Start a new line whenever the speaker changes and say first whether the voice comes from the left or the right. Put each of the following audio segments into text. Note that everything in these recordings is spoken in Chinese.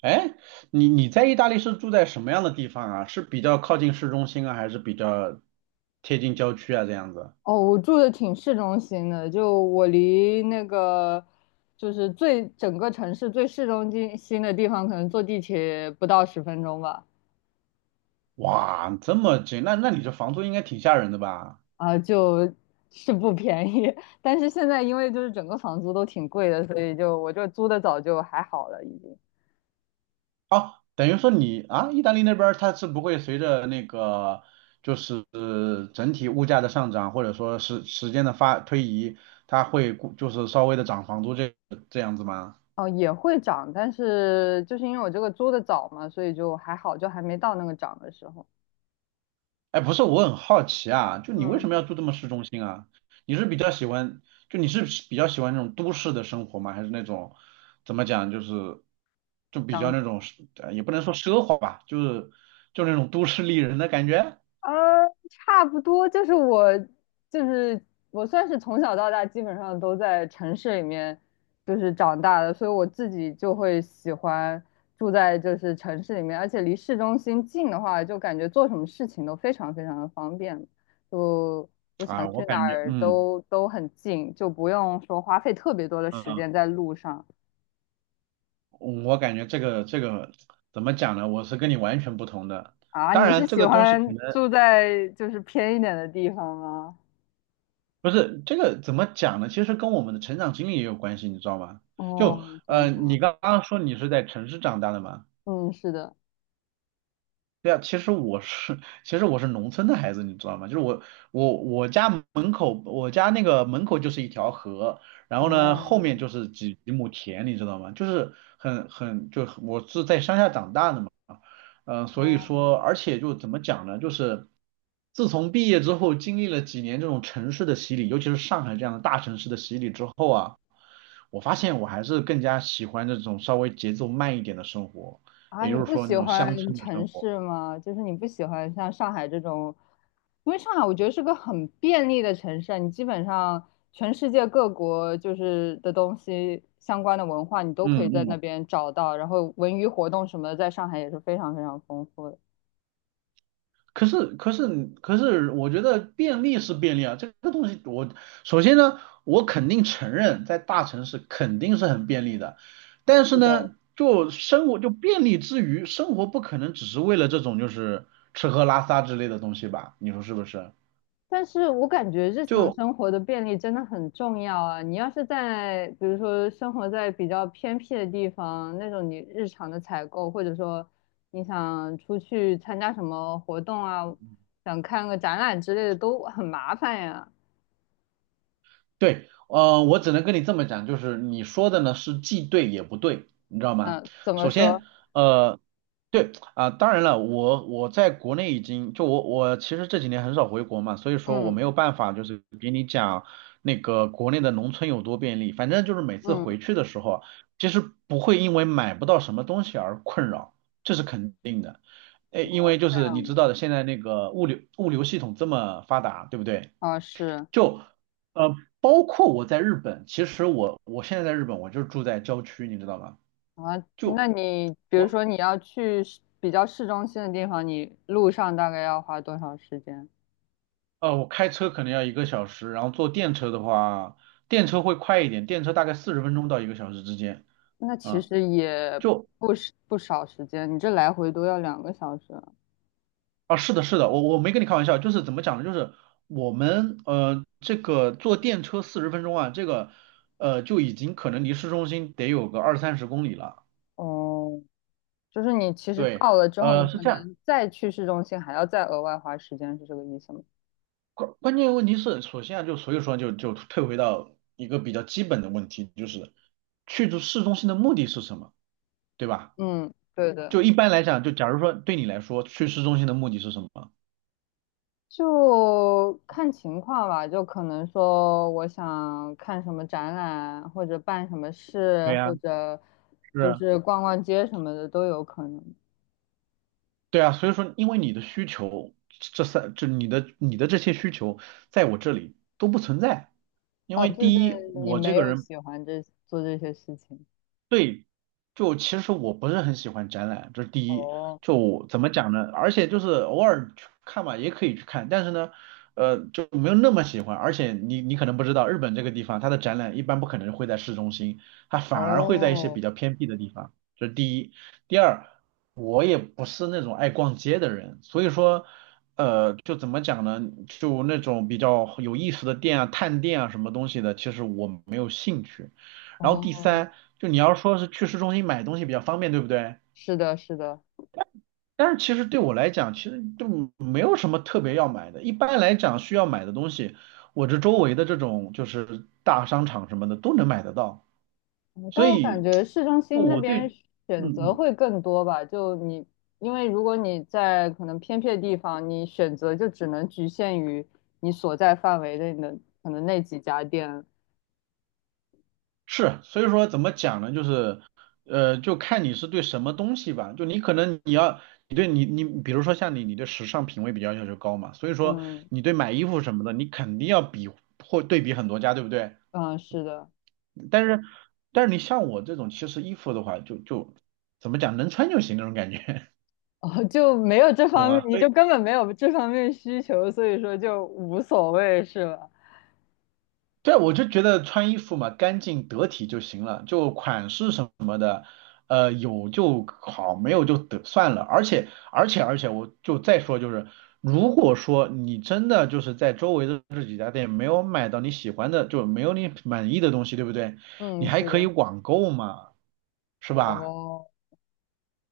right: 哎，你在意大利是住在什么样的地方啊？是比较靠近市中心啊，还是比较贴近郊区啊？这样子？
left: 哦，我住的挺市中心的，就我离那个最整个城市最市中心的地方，可能坐地铁不到10分钟吧。
right: 哇，这么近，那你这房租应该挺吓人的吧？
left: 啊，就是不便宜，但是现在因为就是整个房租都挺贵的，所以就我这租的早就还好了，已经。
right: 哦，等于说你啊，意大利那边儿它是不会随着那个就是整体物价的上涨，或者说时间的推移，它会就是稍微的涨房租这样子吗？
left: 哦，也会涨，但是就是因为我这个租的早嘛，所以就还好，就还没到那个涨的时候。
right: 哎，不是，我很好奇啊，就你为
left: 嗯，
right: 什么要住这么市中心啊？你是比较喜欢，你是比较喜欢那种都市的生活吗？还是那种怎么讲，就是比较
left: 涨
right: 那种也不能说奢华吧，就是那种都市丽人的感觉
left: 差不多就是我，就是我算是从小到大基本上都在城市里面就是长大的，所以我自己就会喜欢住在就是城市里面，而且离市中心近的话，就感觉做什么事情都非常非常的方便，就我想
right: 啊。
left: 去哪儿都很近，就不用说花费特别多的
right: 嗯，
left: 时
right: 嗯
left: 间在路上。
right: 我感觉这个怎么讲呢？我是跟你完全不同的。
left: 啊。
right: 当
left: 你是
right: 然，这
left: 喜
right: 个东西可
left: 欢
right: 能。
left: 住在就是偏一点的地方吗？
right: 不是，这个怎么讲呢？其实跟我们的成长经历也有关系，你知道吗？就
left: 哦，怎么说？
right: 你刚刚说你是在城市长大的嘛。
left: 嗯，是的。
right: 对啊，其实我是，其实我是农村的孩子，你知道吗？我家门口，我家那个门口就是一条河，然后呢，后
left: 哦
right: 面就是几亩田，你知道吗？就是很很，就很我是在乡下长大的嘛。所以
left: 哦。
right: 说，而且就怎么讲呢？就是自从毕业之后，经历了几年这种城市的洗礼，尤其是上海这样的大城市的洗礼之后啊，我发现我还是更加喜欢这种稍微节奏慢一点的生活，
left: 啊！
right: 也就
left: 你
right: 是
left: 不
right: 说那
left: 喜
right: 种乡
left: 欢
right: 村的生
left: 城
right: 活。
left: 市吗？就是你不喜欢像上海这种，因为上海我觉得是个很便利的城市啊，你基本上全世界各国就是的东西相关的文化，你都可
right: 嗯
left: 以在那
right: 嗯，
left: 边找到，然后文娱活动什么的，在上海也是非常非常丰富的。
right: 可是可是可是，我觉得便利是便利啊。这个东西我首先呢，我肯定承认在大城市肯定是很便利的。但是
left: 是的。
right: 呢，就生活，就便利之余，生活不可能只是为了这种就是吃喝拉撒之类的东西吧，你说是不是？
left: 但是我感觉日常
right: 就
left: 生活的便利真的很重要啊！你要是在，比如说生活在比较偏僻的地方，那种你日常的采购，或者说你想出去参加什么活动啊，想看个展览之类的，都很麻烦呀。
right: 对，我只能跟你这么讲，就是你说的呢是既对也不对，你知道吗？
left: 嗯，怎么
right: 首
left: 说？
right: 先，呃，对啊，当然了，我在国内已经就我我其实这几年很少回国嘛，所以说我
left: 嗯
right: 没有办法就是给你讲那个国内的农村有多便利，反正就是每次
left: 嗯，
right: 回去的时候，其实不会因为买不到什么东西而困扰，这是肯定的。诶，因
left: 哦，
right: 为就
left: 这
right: 是
left: 样
right: 你知道的，现在那个物流系统这么发达，对不对？
left: 啊，哦是
right: 就呃，包括我在日本，其实我现在在日本，我就住在郊区，你知道吗？
left: 啊，那
right: 就
left: 你比如
right: 我
left: 说你要去市比较市中心的地方，你路上大概要花多少时间？
right: 我开车可能要1个小时，然后坐电车的话，电车会快一点，电车大概四十分钟到一个小时之间。
left: 那其
right: 啊，
left: 实也
right: 就
left: 不是不少时间，你这来回都要2个小时。
right: 是的，是的，我没跟你开玩笑，就是怎么讲呢？就是我们这个坐电车40分钟啊，这个就已经可能离市中心得有个二三十公里了。
left: 哦，就是你其实
right: 对，
left: 到了之后，你
right: 是
left: 可
right: 这样。
left: 能再去市中心还要再额外花时间，是这个意思吗？
right: 关键问题是，首先啊，就所以说就退回到一个比较基本的问题，就是去市中心的目的是什么，对吧？
left: 嗯，对嗯的，
right: 就一般来讲，就假如说对你来说，去市中心的目的是什么？
left: 就看情况吧。就可能说我想看什么展览，或者办什么事，
right: 对呀，
left: 或者就
right: 是，
left: 是逛逛街什么的都有可能。
right: 对啊，所以说因为你的需求，这三就你的你的这些需求，在我这里都不存在。因
left: 哦，
right: 为
left: 就是
right: 第一，
left: 你
right: 我这
left: 没
right: 个
left: 有
right: 人，
left: 喜欢这做这些事情。
right: 就其实我不是很喜欢展览，这是第一。
left: 哦，
right: 就我怎么讲呢？而且就是偶尔去看吧，也可以去看，但是呢，就没有那么喜欢。而且你可能不知道，日本这个地方它的展览一般不可能会在市中心，它反而会在一些比
left: 哦，
right: 较偏僻的地方。这是第一。第二，我也不是那种爱逛街的人，所以说，就怎么讲呢？就那种比较有意思的店啊、探店啊什么东西的，其实我没有兴趣。然后第
left: 哦。
right: 三，就你要说是去市中心买东西比较方便，对不对？
left: 是的，是的，
right: 但是其实对我来讲，其实就没有什么特别要买的。一般来讲，需要买的东西，我这周围的这种就是大商场什么的都能买得到。
left: 嗯。
right: 所
left: 但我感
right: 以，
left: 觉市中
right: 就
left: 心那
right: 我
left: 边
right: 对，
left: 选
right: 嗯
left: 择
right: 嗯
left: 会更多吧。就你，因为如果你在可能偏僻的地方，你选择就只能局限于你所在范围内的可能那几家店。
right: 是，所以说怎么讲呢？就是，就看你是对什么东西吧。就你可能你要，你对你你，比如说像你，你对时尚品味比较要求高嘛，所以说
left: 嗯
right: 你对买衣服什么的，你肯定要比或对比很多家，对不对？
left: 嗯，是的，
right: 但是但是你像我这种，其实衣服的话，就怎么讲，能穿就行那种感觉，
left: 哦就没有这
right: 懂
left: 方面，
right: 吗？
left: 你
right: 所以
left: 就根本没有这方面需求，所以说就无所谓，是吧？
right: 对，我就觉得穿衣服嘛，干净得体就行了，就款式什么。有就好，没有就得算了。而且，而且，而且，我就再说，就是如果说你真的就是在周围的这几家店没有买到你喜欢的，就没有你满意的东西，对不对？你
left: 嗯，
right: 还
left: 是
right: 可以
left: 的。
right: 网购嘛，是吧？
left: 哦。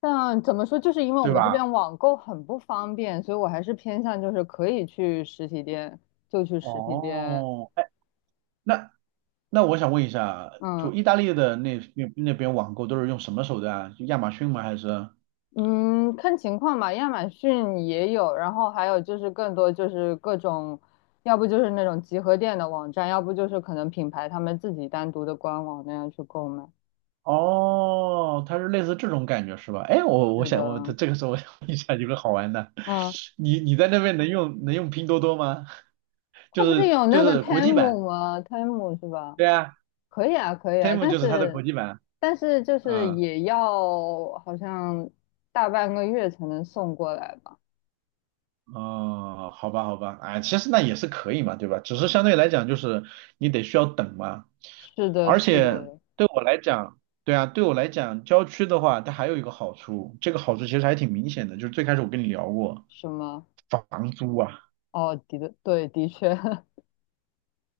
left: 但怎么说，就是因为我
right: 对
left: 们这
right: 吧？
left: 边网购很不方便，所以我还是偏向就是可以去实体店就去实体店。
right: 哦，哎，那那我想问一下，
left: 嗯
right: 就意大利的那边网购都是用什么手段啊？就亚马逊吗？还是？
left: 嗯，看情况吧，亚马逊也有，然后还有就是更多就是各种，要不就是那种集合店的网站，要不就是可能品牌他们自己单独的官网那样去购买。
right: 哦，它是类似这种感觉是吧？哎，我我
left: 是
right: 想我
left: 的，
right: 这个时候想问一下有个好玩的，
left: 嗯，
right: 你在那边能用拼多多吗？
left: 它
right: 就
left: 不是
right: 是
left: 有
right: 就
left: 那个
right: 是国际版，
left: Temu 吗？Temu 是吧？
right: 对啊
left: 可以啊，可以啊，
right: ，Temu
left: 但
right: 就是它的国
left: 是
right: 际版，
left: 但是就是
right: 嗯。
left: 也要好像大半个月才能送过来吧？
right: 哦，好吧，好吧，哎，其实那也是可以嘛，对吧？只是相对来讲，就是你得需要等嘛。
left: 是的，
right: 而
left: 是
right: 且
left: 的，
right: 对我来讲，对啊，对我来讲，郊区的话，它还有一个好处，这个好处其实还挺明显的，就是最开始我跟你聊过，
left: 什么？
right: 房租啊。
left: 哦，的的，对，的确，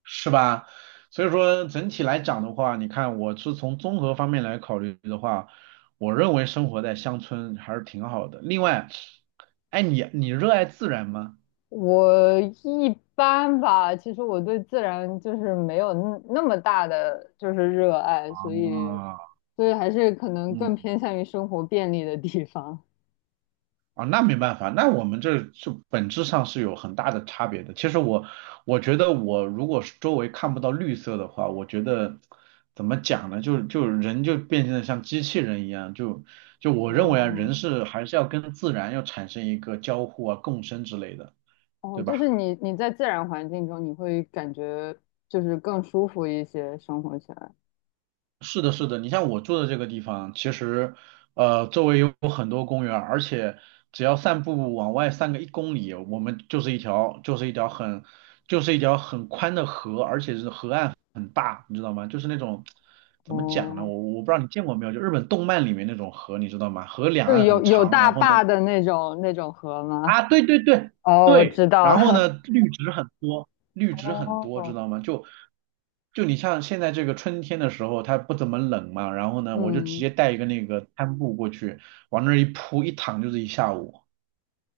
right: 是吧？所以说整体来讲的话，你看我是从综合方面来考虑的话，我认为生活在乡村还是挺好的。另外，哎，你热爱自然吗？
left: 我一般吧。其实我对自然就是没有那那么大的就是热爱，所
right: 啊，
left: 以所以还是可能更
right: 嗯。
left: 偏向于生活便利的地方。
right: 啊，那没办法，那我们这是本质上是有很大的差别的。其实我觉得我如果是周围看不到绿色的话，我觉得怎么讲呢？就人就变成了像机器人一样，就我认为啊，
left: 哦
right: 人是还是要跟自然要产生一个交互啊、共生之类的，
left: 哦，
right: 对
left: 就是
right: 吧？
left: 你在自然环境中，你会感觉就是更舒服一些，生活起来。
right: 是的，是的，你像我住的这个地方，其实周围有很多公园儿。而且只要散步往外散个1公里，我们就是一条很宽的河，而且是河岸很大，你知道吗？就是那种怎么讲呢？
left: 哦，
right: 我不知道你见过没有，就日本动漫里面那种河，你知道吗？河两
left: 就
right: 岸
left: 有
right: 很
left: 有
right: 长，
left: 大
right: 然后呢。
left: 坝的那种那种河吗？
right: 啊，对对对
left: 哦，我
right: 对，
left: 知道
right: 然后呢，
left: 了。
right: 绿植很多，绿 植很多，知
left: 哦，
right: 道吗？就你像现在这个春天的时候，它不怎么冷嘛，然后呢，我就直
left: 嗯，
right: 接带一个那个摊布过去，往那儿一铺，一躺就是一下午。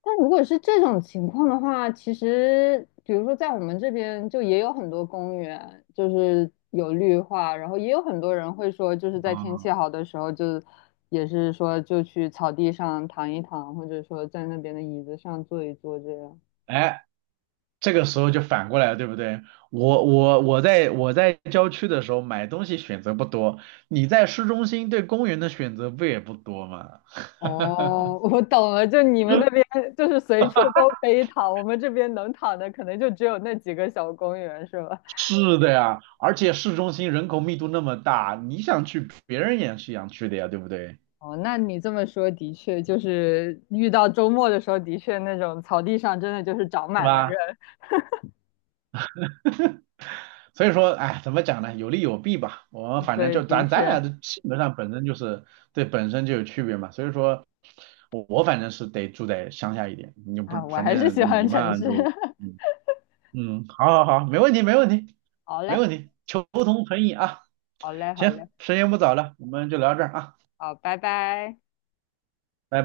left: 但如果是这种情况的话，其实比如说在我们这边就也有很多公园，就是有绿化，然后也有很多人会说，就是在天
right: 啊，
left: 气好的时候就，也是说就去草地上躺一躺，或者说在那边的椅子上坐一坐这样。
right: 哎，这个时候就反过来了，对不对？我在郊区的时候买东西选择不多，你在市中心对公园的选择不也不多吗？
left: 哦，我懂了，就你们那边就是随处都可以躺，我们这边能躺的可能就只有那几个小公园，是吧？
right: 是的呀，而且市中心人口密度那么大，你想去，别人也是想去的呀，对不对？
left: 哦，那你这么说的确，就是遇到周末的时候，的确那种草地上真的就是长
right: 是
left: 满了
right: 吧？
left: 人。
right: 所以说，哎，怎么讲呢？有利有弊吧。我们反正
left: 对，
right: 就
left: 的
right: 咱俩
left: 确
right: 的性格上本身就是对，本身就有区别嘛，所以说我反正是得住在乡下一点，你就不
left: 啊，我
right: 反
left: 还是喜
right: 正
left: 欢
right: 你
left: 城
right: 嘛
left: 市。
right: 就 嗯嗯，好好好，没问题，没问题，
left: 好
right: 没
left: 嘞，
right: 问题，求同存异啊。
left: 好嘞，好嘞，
right: 行，时间不早了，我们就聊到这儿啊。
left: 好，拜拜。
right: 拜拜。